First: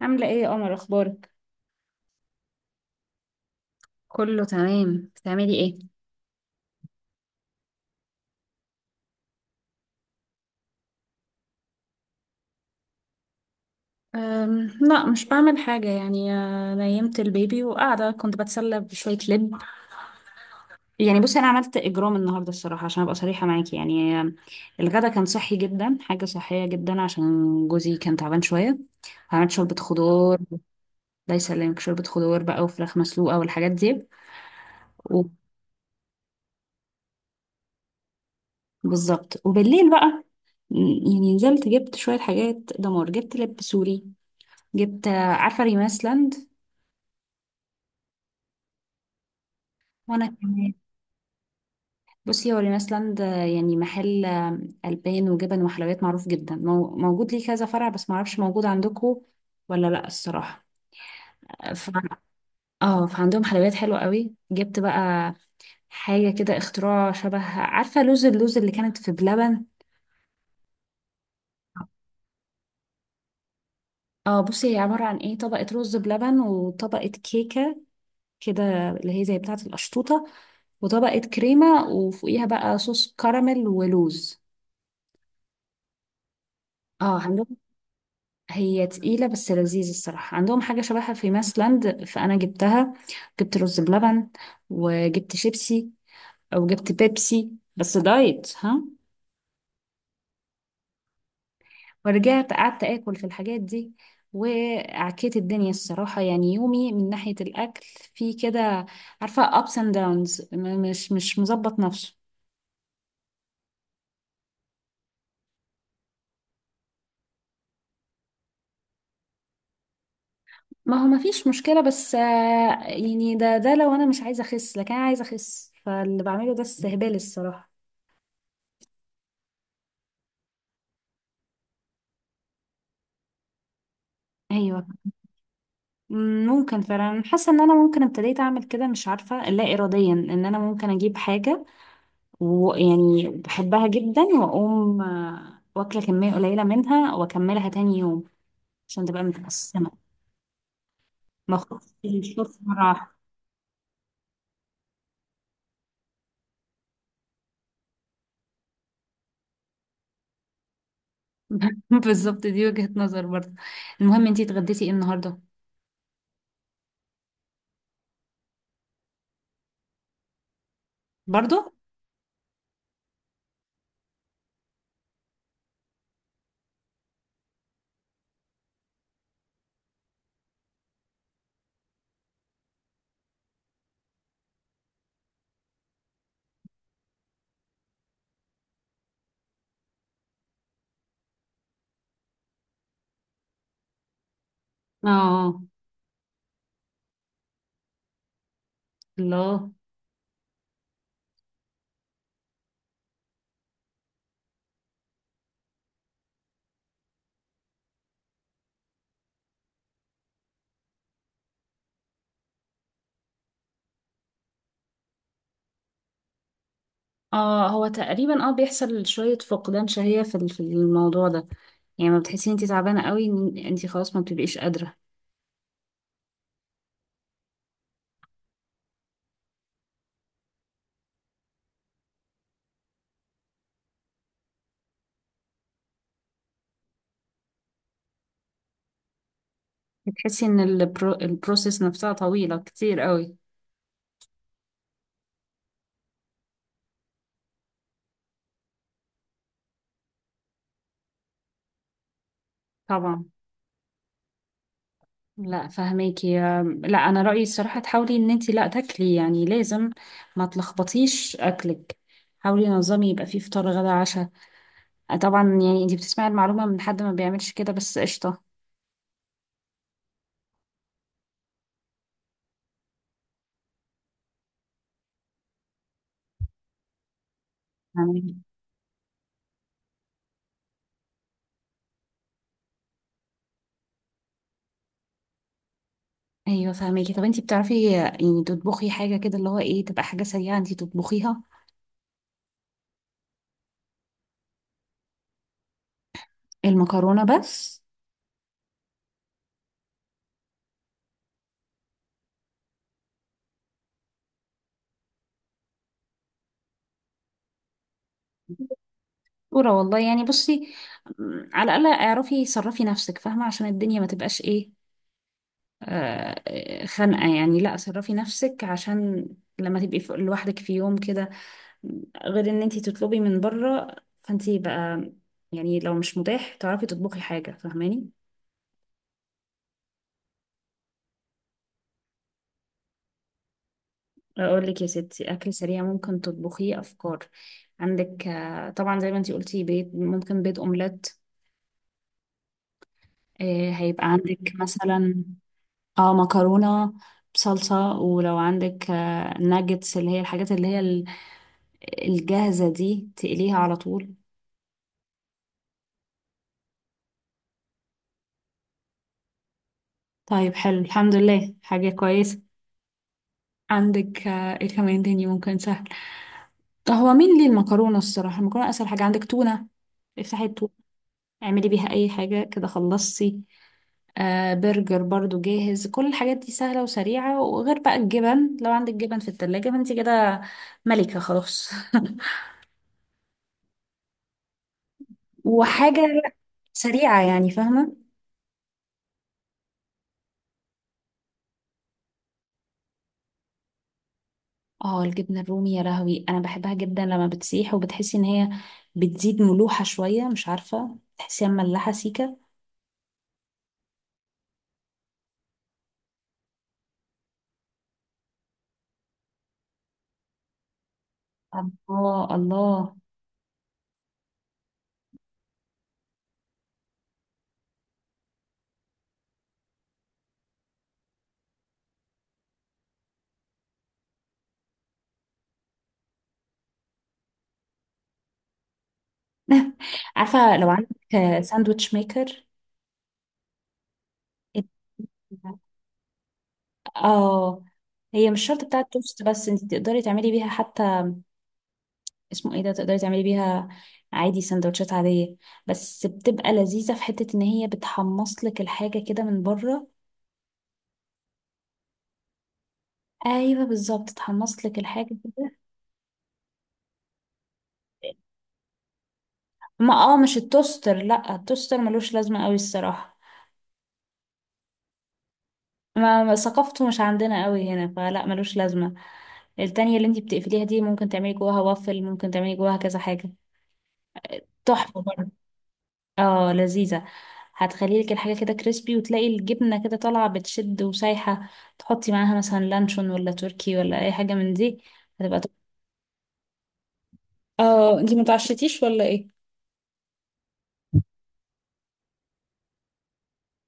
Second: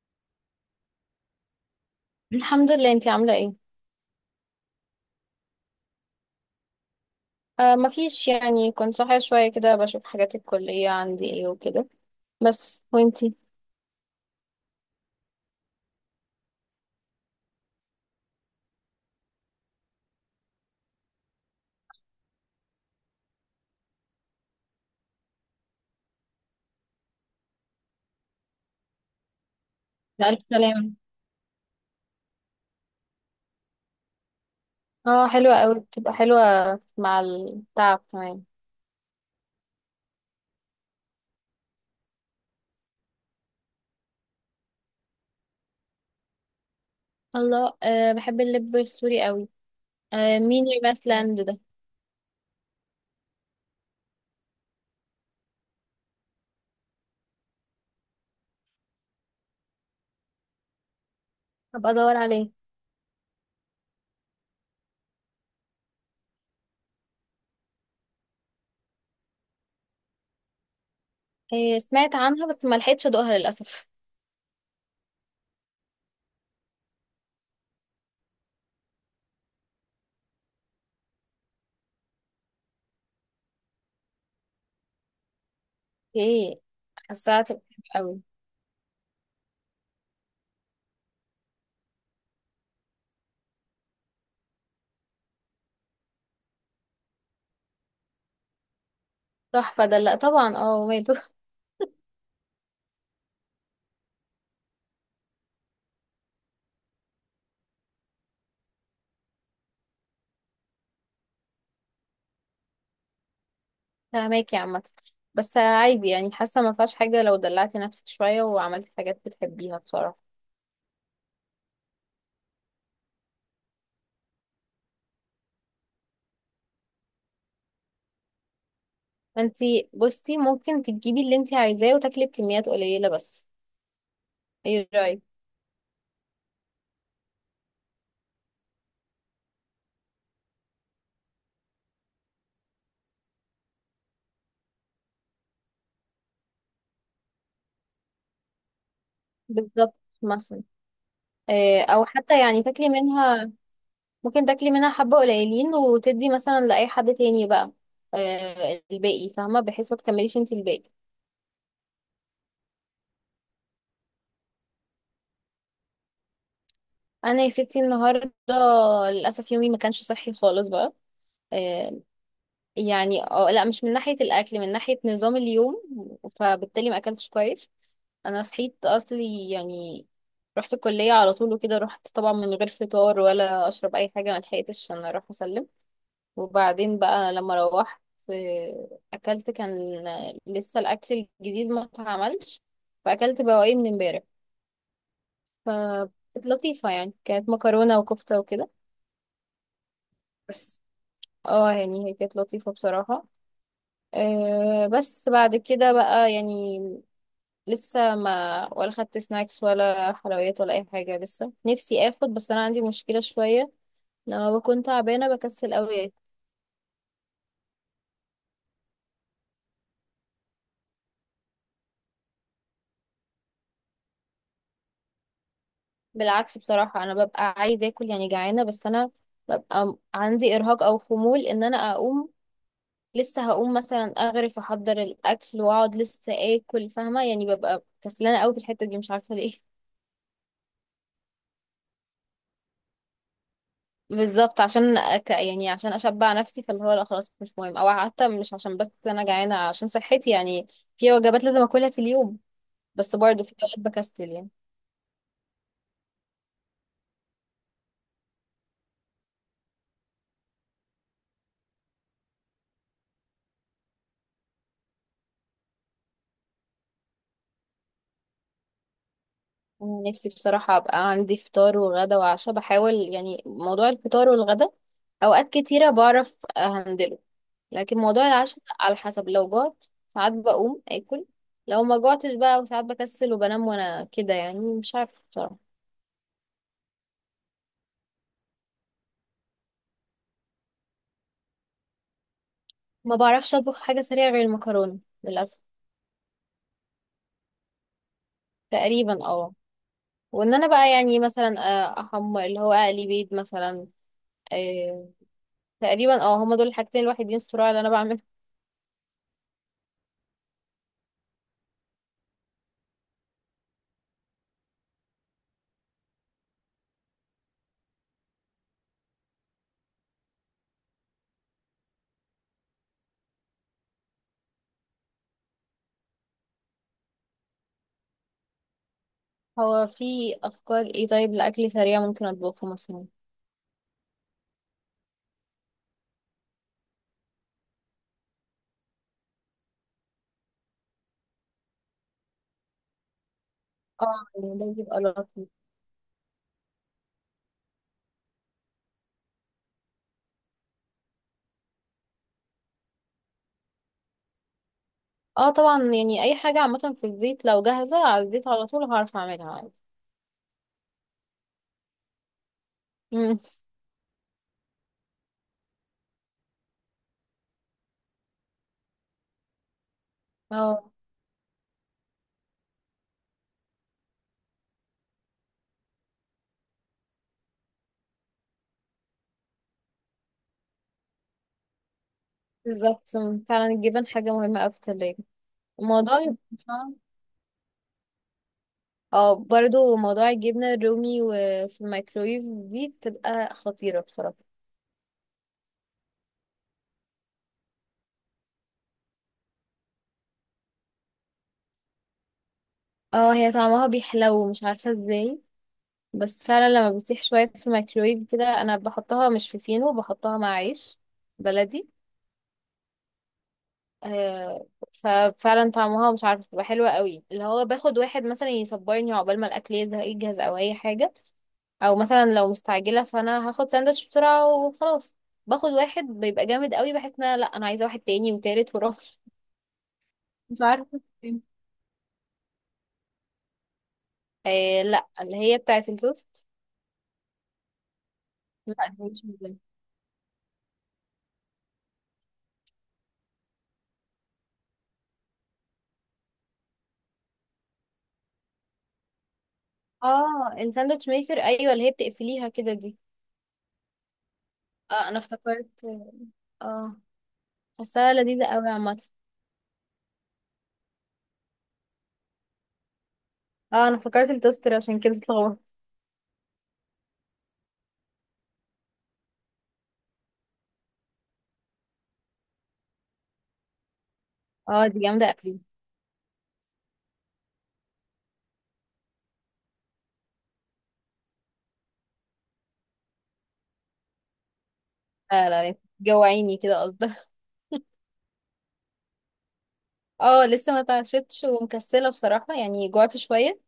عاملة ايه يا قمر، اخبارك؟ الحمد لله، انتي عاملة ايه؟ كله تمام، بتعملي ايه؟ آه، مفيش يعني. كنت صاحية شوية كده بشوف حاجات الكلية عندي ايه وكده. بس وانتي؟ لا، مش بعمل حاجة يعني. نيمت البيبي وقاعدة كنت بتسلى بشوية لب. يعني بصي، أنا عملت إجرام النهاردة الصراحة عشان أبقى صريحة معاكي يعني. الغدا كان صحي جدا، حاجة صحية جدا عشان جوزي كان تعبان شوية. عملت شوربة خضار. بألف سلامة. الله يسلمك. شوربة خضار بقى وفراخ مسلوقة والحاجات دي. و- اه حلوة اوي، بتبقى حلوة مع التعب كمان. بالظبط، وبالليل بقى، م، يعني نزلت جبت شوية حاجات دمار. جبت لب سوري، جبت عارفة ريماس لاند؟ الله، آه بحب اللب السوري اوي. وانا آه، مين كمان. ريماس لاند ده؟ بصي، هو ريناس لاند يعني محل البان وجبن وحلويات معروف جدا، موجود ليه كذا فرع، بس معرفش موجود عندكم ولا لا الصراحه. ف... هبقى ادور عليه. اه، فعندهم حلويات حلوه قوي. جبت بقى حاجه كده اختراع، شبه عارفه اللوز اللي كانت في بلبن. آه سمعت عنها بس ما لحقتش ادوقها للأسف. اه بصي، هي عباره عن ايه، طبقه رز بلبن وطبقه كيكه كده، اللي هي زي بتاعه القشطوطه، وطبقه كريمه وفوقيها بقى صوص كراميل ولوز. ايه، اه حاساها عندهم. تبقى حلوة اوي. هي تقيلة بس لذيذة الصراحة، عندهم حاجة شبهها في ماسلاند فأنا جبتها. جبت رز بلبن، وجبت شيبسي، أو جبت بيبسي بس دايت ها. تحفة ده، لا طبعا اه وماله. ورجعت قعدت آكل في الحاجات دي، وعكيت الدنيا الصراحة. يعني يومي من ناحية الأكل في كده، عارفة ups and downs، مش مظبط نفسه. فاهماكي عامة، بس عادي يعني، حاسة ما فيهاش حاجة لو دلعتي نفسك شوية وعملتي حاجات بتحبيها بصراحة. ما هو مفيش مشكلة، بس يعني ده لو أنا مش عايزة أخس، لكن أنا عايزة أخس، فاللي بعمله ده استهبال الصراحة. انتي بصي ممكن تجيبي اللي انتي عايزاه وتاكلي بكميات قليلة بس، أيوة. ايه رأيك؟ ممكن فعلا. أنا حاسه ان انا ممكن ابتديت اعمل كده، مش عارفه، لا اراديا، ان انا ممكن اجيب حاجه ويعني بحبها جدا واقوم واكله كميه قليله منها واكملها تاني يوم، عشان تبقى متقسمه، بالظبط، مثلا ما اخرجش او حتى الفرصه يعني مره تاكلي واحدة. منها. ممكن تاكلي منها حبة قليلين وتدي مثلا لأي حد تاني بقى الباقي، فاهمة، بحيث ما تكمليش انتي الباقي. بالظبط، دي وجهه نظر برضه. المهم، انتي اتغديتي ايه النهارده؟ انا يا ستي النهاردة للأسف يومي ما كانش صحي خالص بقى. برضه. آه، يعني اه لا، مش من ناحية الأكل، من ناحية نظام اليوم، فبالتالي ما أكلتش كويس. أنا صحيت أصلي يعني رحت الكلية على طول وكده، رحت طبعا من غير فطار ولا أشرب أي حاجة، ما لحقتش عشان أروح أسلم. وبعدين بقى لما روحت، أكلت. كان لسه الأكل الجديد ما اتعملش، فأكلت بواقي من امبارح، اه. فكانت لطيفة يعني. كانت مكرونة وكفتة وكده الله. بس. اه يعني هي كانت لطيفة بصراحة. أه بس بعد كده بقى يعني، لسه ما ولا خدت سناكس ولا حلويات ولا اي حاجه. لسه نفسي اخد بس انا عندي مشكله شويه، لما بكون تعبانه بكسل قوي اكل. اه. هو تقريبا بيحصل شويه فقدان شهيه في في الموضوع ده. يعني ما بتحسي انتي تعبانه قوي، إن انتي خلاص ما بتبقيش قادره. بالعكس بصراحه، انا ببقى عايزه اكل يعني، جعانه، بس انا ببقى عندي ارهاق او خمول ان انا اقوم. لسه هقوم مثلا اغرف احضر الاكل واقعد لسه اكل، فاهمه يعني. ببقى كسلانه قوي في الحته دي، مش عارفه ليه. بتحسي ان البروسيس نفسها طويلة كتير قوي. بالظبط، عشان يعني عشان اشبع نفسي، فاللي هو لا خلاص مش مهم. او حتى مش عشان بس انا جعانه، عشان صحتي يعني في وجبات لازم اكلها في اليوم. بس طبعا. برضه في اوقات بكسل يعني. لا فهماكي. لا، انا رأيي الصراحة تحاولي ان انتي لا تاكلي، يعني لازم ما تلخبطيش اكلك. حاولي نظامي يبقى فيه فطار غدا عشاء. طبعا يعني انتي بتسمعي المعلومة من حد ما بيعملش كده، بس قشطة. أنا نفسي بصراحة أبقى عندي فطار وغدا وعشاء. بحاول يعني، موضوع الفطار والغدا أوقات كتيرة بعرف أهندله، لكن موضوع فهماكي. العشاء على حسب، لو جعت ساعات بقوم آكل، لو ما جعتش بقى وساعات بكسل وبنام. وأنا كده يعني مش عارفة بصراحة. ايوه فهماكي. طب انتي بتعرفي يعني تطبخي حاجة كده، اللي هو ايه، تبقى حاجة سريعة انتي تطبخيها؟ ما بعرفش أطبخ حاجة سريعة غير المكرونة للأسف. المكرونة بس. تقريبا اه، وإن أنا بقى يعني مثلا أحمر، اللي هو أقلي بيض مثلا. آه، تقريبا اه، هما دول الحاجتين الوحيدين الصراع اللي أنا بعمل. ورا والله. يعني بصي، على الأقل اعرفي صرفي نفسك، فاهمة؟ عشان الدنيا ما تبقاش ايه، خنقة يعني. لا صرفي نفسك عشان لما تبقي لوحدك في يوم كده، غير ان انتي تطلبي من بره. فانتي بقى، يعني لو مش متاح تعرفي تطبخي حاجة، فاهماني؟ هو في افكار ايه طيب لاكل سريع ممكن اطبخه مثلا؟ اقول لك يا ستي، اكل سريع ممكن تطبخيه، افكار عندك طبعا. زي ما انتي قلتي، بيض، ممكن بيض اومليت، هيبقى اه عندك يعني ده بيبقى مثلا لطيف. اه مكرونة بصلصة، ولو عندك ناجتس، اللي هي الحاجات، اللي هي الجاهزة دي تقليها على طول. اه طبعا، يعني اي حاجه عامه في الزيت، لو جاهزه على الزيت على طول هعرف اعملها عادي. طيب، حلو الحمد لله، حاجة كويسة. مم. عندك ايه كمان تاني ممكن سهل؟ هو مين ليه، المكرونة الصراحة. المكرونة أسهل حاجة. عندك تونة، افتحي التونة، اه اعملي بيها أي حاجة كده، خلصتي. برجر برضو جاهز. كل الحاجات دي سهلة وسريعة، وغير بقى الجبن، لو عندك جبن في التلاجة فانت كده ملكة خلاص. بالظبط. مم. فعلا الجبن حاجه مهمه قوي في التلاجة، الموضوع وحاجة يبقى صعب. سريعة يعني، فاهمة؟ اه برضو موضوع الجبنه الرومي وفي الميكرويف دي بتبقى خطيره بصراحه. اه، الجبنة الرومي يا لهوي، انا بحبها جدا لما بتسيح وبتحسي ان هي بتزيد ملوحة شوية، مش عارفة، تحسيها مملحة سيكة. اه هي طعمها بيحلو مش عارفه ازاي. بس فعلا لما بتسيح شويه في الميكرويف كده، انا بحطها مش في فينو، بحطها مع عيش بلدي. الله الله. آه، ففعلا طعمها مش عارفه بتبقى حلوه قوي. اللي هو باخد واحد مثلا يصبرني عقبال ما الاكل يزهق يجهز او اي حاجه. او مثلا لو مستعجله فانا هاخد ساندوتش بسرعه وخلاص. باخد واحد بيبقى جامد قوي، بحس ان أنا لا انا عايزه واحد تاني وتالت ورابع. عارفة مش لو عارفه عندك إيه. ساندويتش ميكر؟ آه لا، اللي هي بتاعه التوست. اه، هي مش شرط لا بتاعة دي توست، مش بس موجودة. انت تقدري تعملي بيها حتى، اسمه ايه ده، تقدري تعملي بيها عادي سندوتشات عادية، بس بتبقى لذيذة في حتة ان هي بتحمص لك الحاجة كده من بره. اه الساندوتش ميكر، ايوه اللي هي بتقفليها كده دي. ايوه بالظبط، تحمص لك اه الحاجة انا كده. افتكرت. اه حاساها لذيذه قوي عامه. ما مش التوستر. لا، التوستر ملوش لازمة قوي الصراحة. اه انا افتكرت التوستر عشان كده اتلخبطت. ثقافته مش عندنا قوي هنا، فلا ملوش لازمة. التانية اللي انتي بتقفليها دي، ممكن تعملي جواها وافل، ممكن تعملي جواها كذا حاجة، اه تحفة دي جامده برضه. قوي. اه لذيذة. هتخلي لك الحاجة كده كريسبي، وتلاقي الجبنة كده طالعة بتشد وسايحة. تحطي معاها مثلا لانشون، ولا تركي، ولا أي حاجة من دي، هتبقى لا تحفة. لا، انت جوعيني كده قصدك. اه، انتي متعشتيش ولا ايه؟ اه لسه ما اتعشتش ومكسله بصراحه، يعني جوعت شويه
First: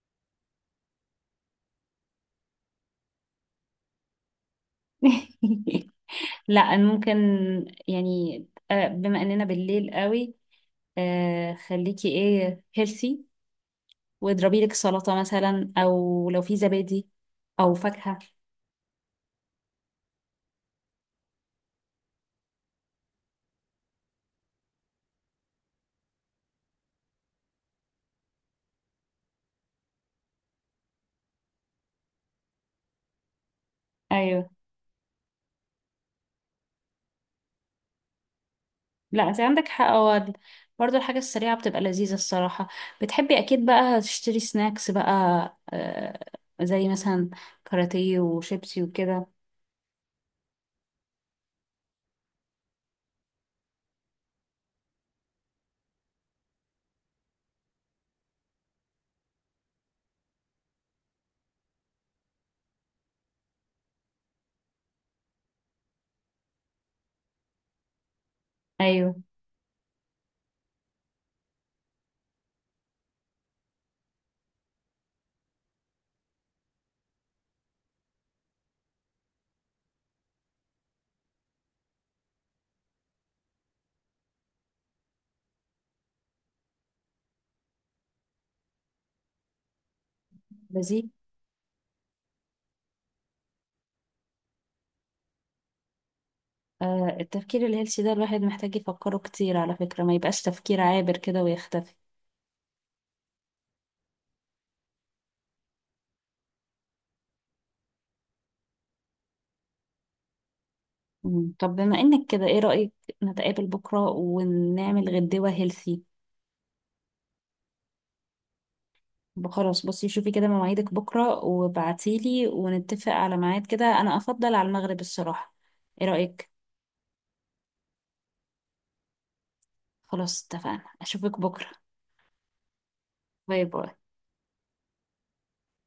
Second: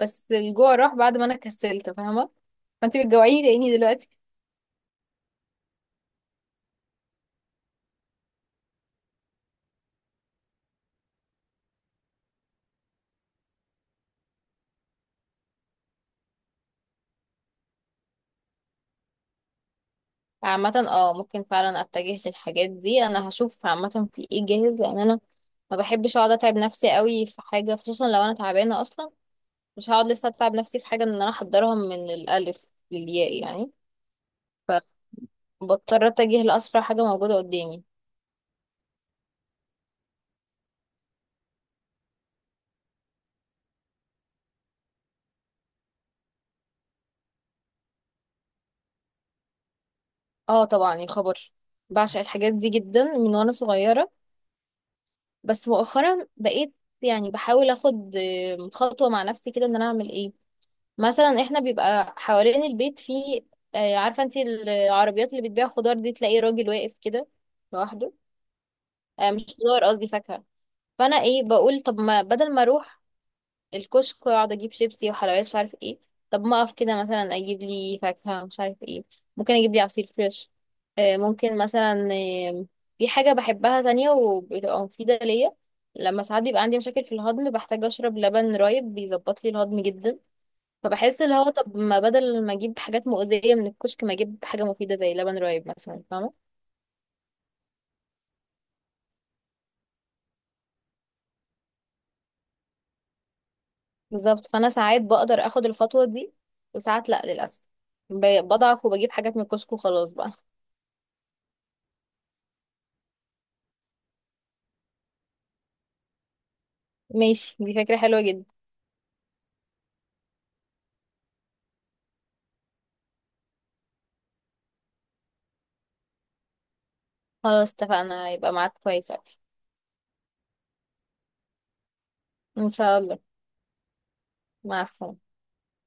بس الجوع راح بعد ما انا كسلت، فاهمه، فانت بتجوعيني لاني دلوقتي. لا ممكن. يعني بما اننا بالليل قوي، خليكي ايه، هيلثي، واضربي لك سلطة مثلا، او لو في زبادي او فاكهة. عامه اه، ممكن فعلا اتجه للحاجات دي. انا هشوف عامه في ايه جاهز، لان انا ما بحبش اقعد اتعب نفسي قوي في حاجه، خصوصا لو انا تعبانه اصلا. مش هقعد لسه اتعب نفسي في حاجه ان انا احضرها من الالف للياء يعني، ايوه. فبضطر اتجه لاسرع حاجه موجوده قدامي. لا انت عندك حق. هو برضه الحاجة السريعة بتبقى لذيذة الصراحة. بتحبي اكيد بقى تشتري سناكس بقى، آه زي مثلا كاراتيه وشيبسي وكده. اه طبعا الخبر، بعشق الحاجات دي جدا من وانا صغيره. بس مؤخرا بقيت يعني بحاول اخد خطوة مع نفسي كده ان انا اعمل ايه. مثلا احنا بيبقى حوالين البيت في عارفة انت العربيات اللي بتبيع خضار دي، تلاقي راجل واقف كده لوحده. ايوه مش خضار قصدي، فاكهة. فانا ايه بقول طب ما بدل ما اروح الكشك واقعد اجيب شيبسي وحلويات مش عارف ايه، طب ما اقف كده مثلا اجيب لي فاكهة مش عارف ايه. ممكن اجيب لي عصير فريش، ممكن مثلا. آه، في حاجة بحبها تانية وبتبقى مفيدة ليا، لما ساعات بيبقى عندي مشاكل في الهضم بحتاج اشرب لبن رايب، بيظبط لي الهضم جدا. لذيذ. فبحس اللي هو طب ما بدل ما اجيب حاجات مؤذية من الكشك، ما اجيب حاجة مفيدة زي لبن رايب مثلا، فاهمة. التفكير الهيلثي ده، الواحد محتاج يفكره كتير على فكرة، ما يبقاش تفكير عابر كده ويختفي. بالظبط، فانا ساعات بقدر اخد الخطوة دي وساعات لا للأسف. بضعف وبجيب حاجات من الكشك وخلاص بقى. مم. طب بما انك كده، ايه رأيك نتقابل بكرة ونعمل غدوة هيلثي؟ ماشي، دي فكرة حلوة جدا. خلاص بصي، شوفي كده مواعيدك بكرة وبعتيلي ونتفق على ميعاد كده، أنا أفضل على المغرب الصراحة. إيه رأيك؟ خلاص اتفقنا، يبقى معاك كويس أوي. خلاص اتفقنا. أشوفك بكرة. ان شاء الله. باي باي. مع السلامة.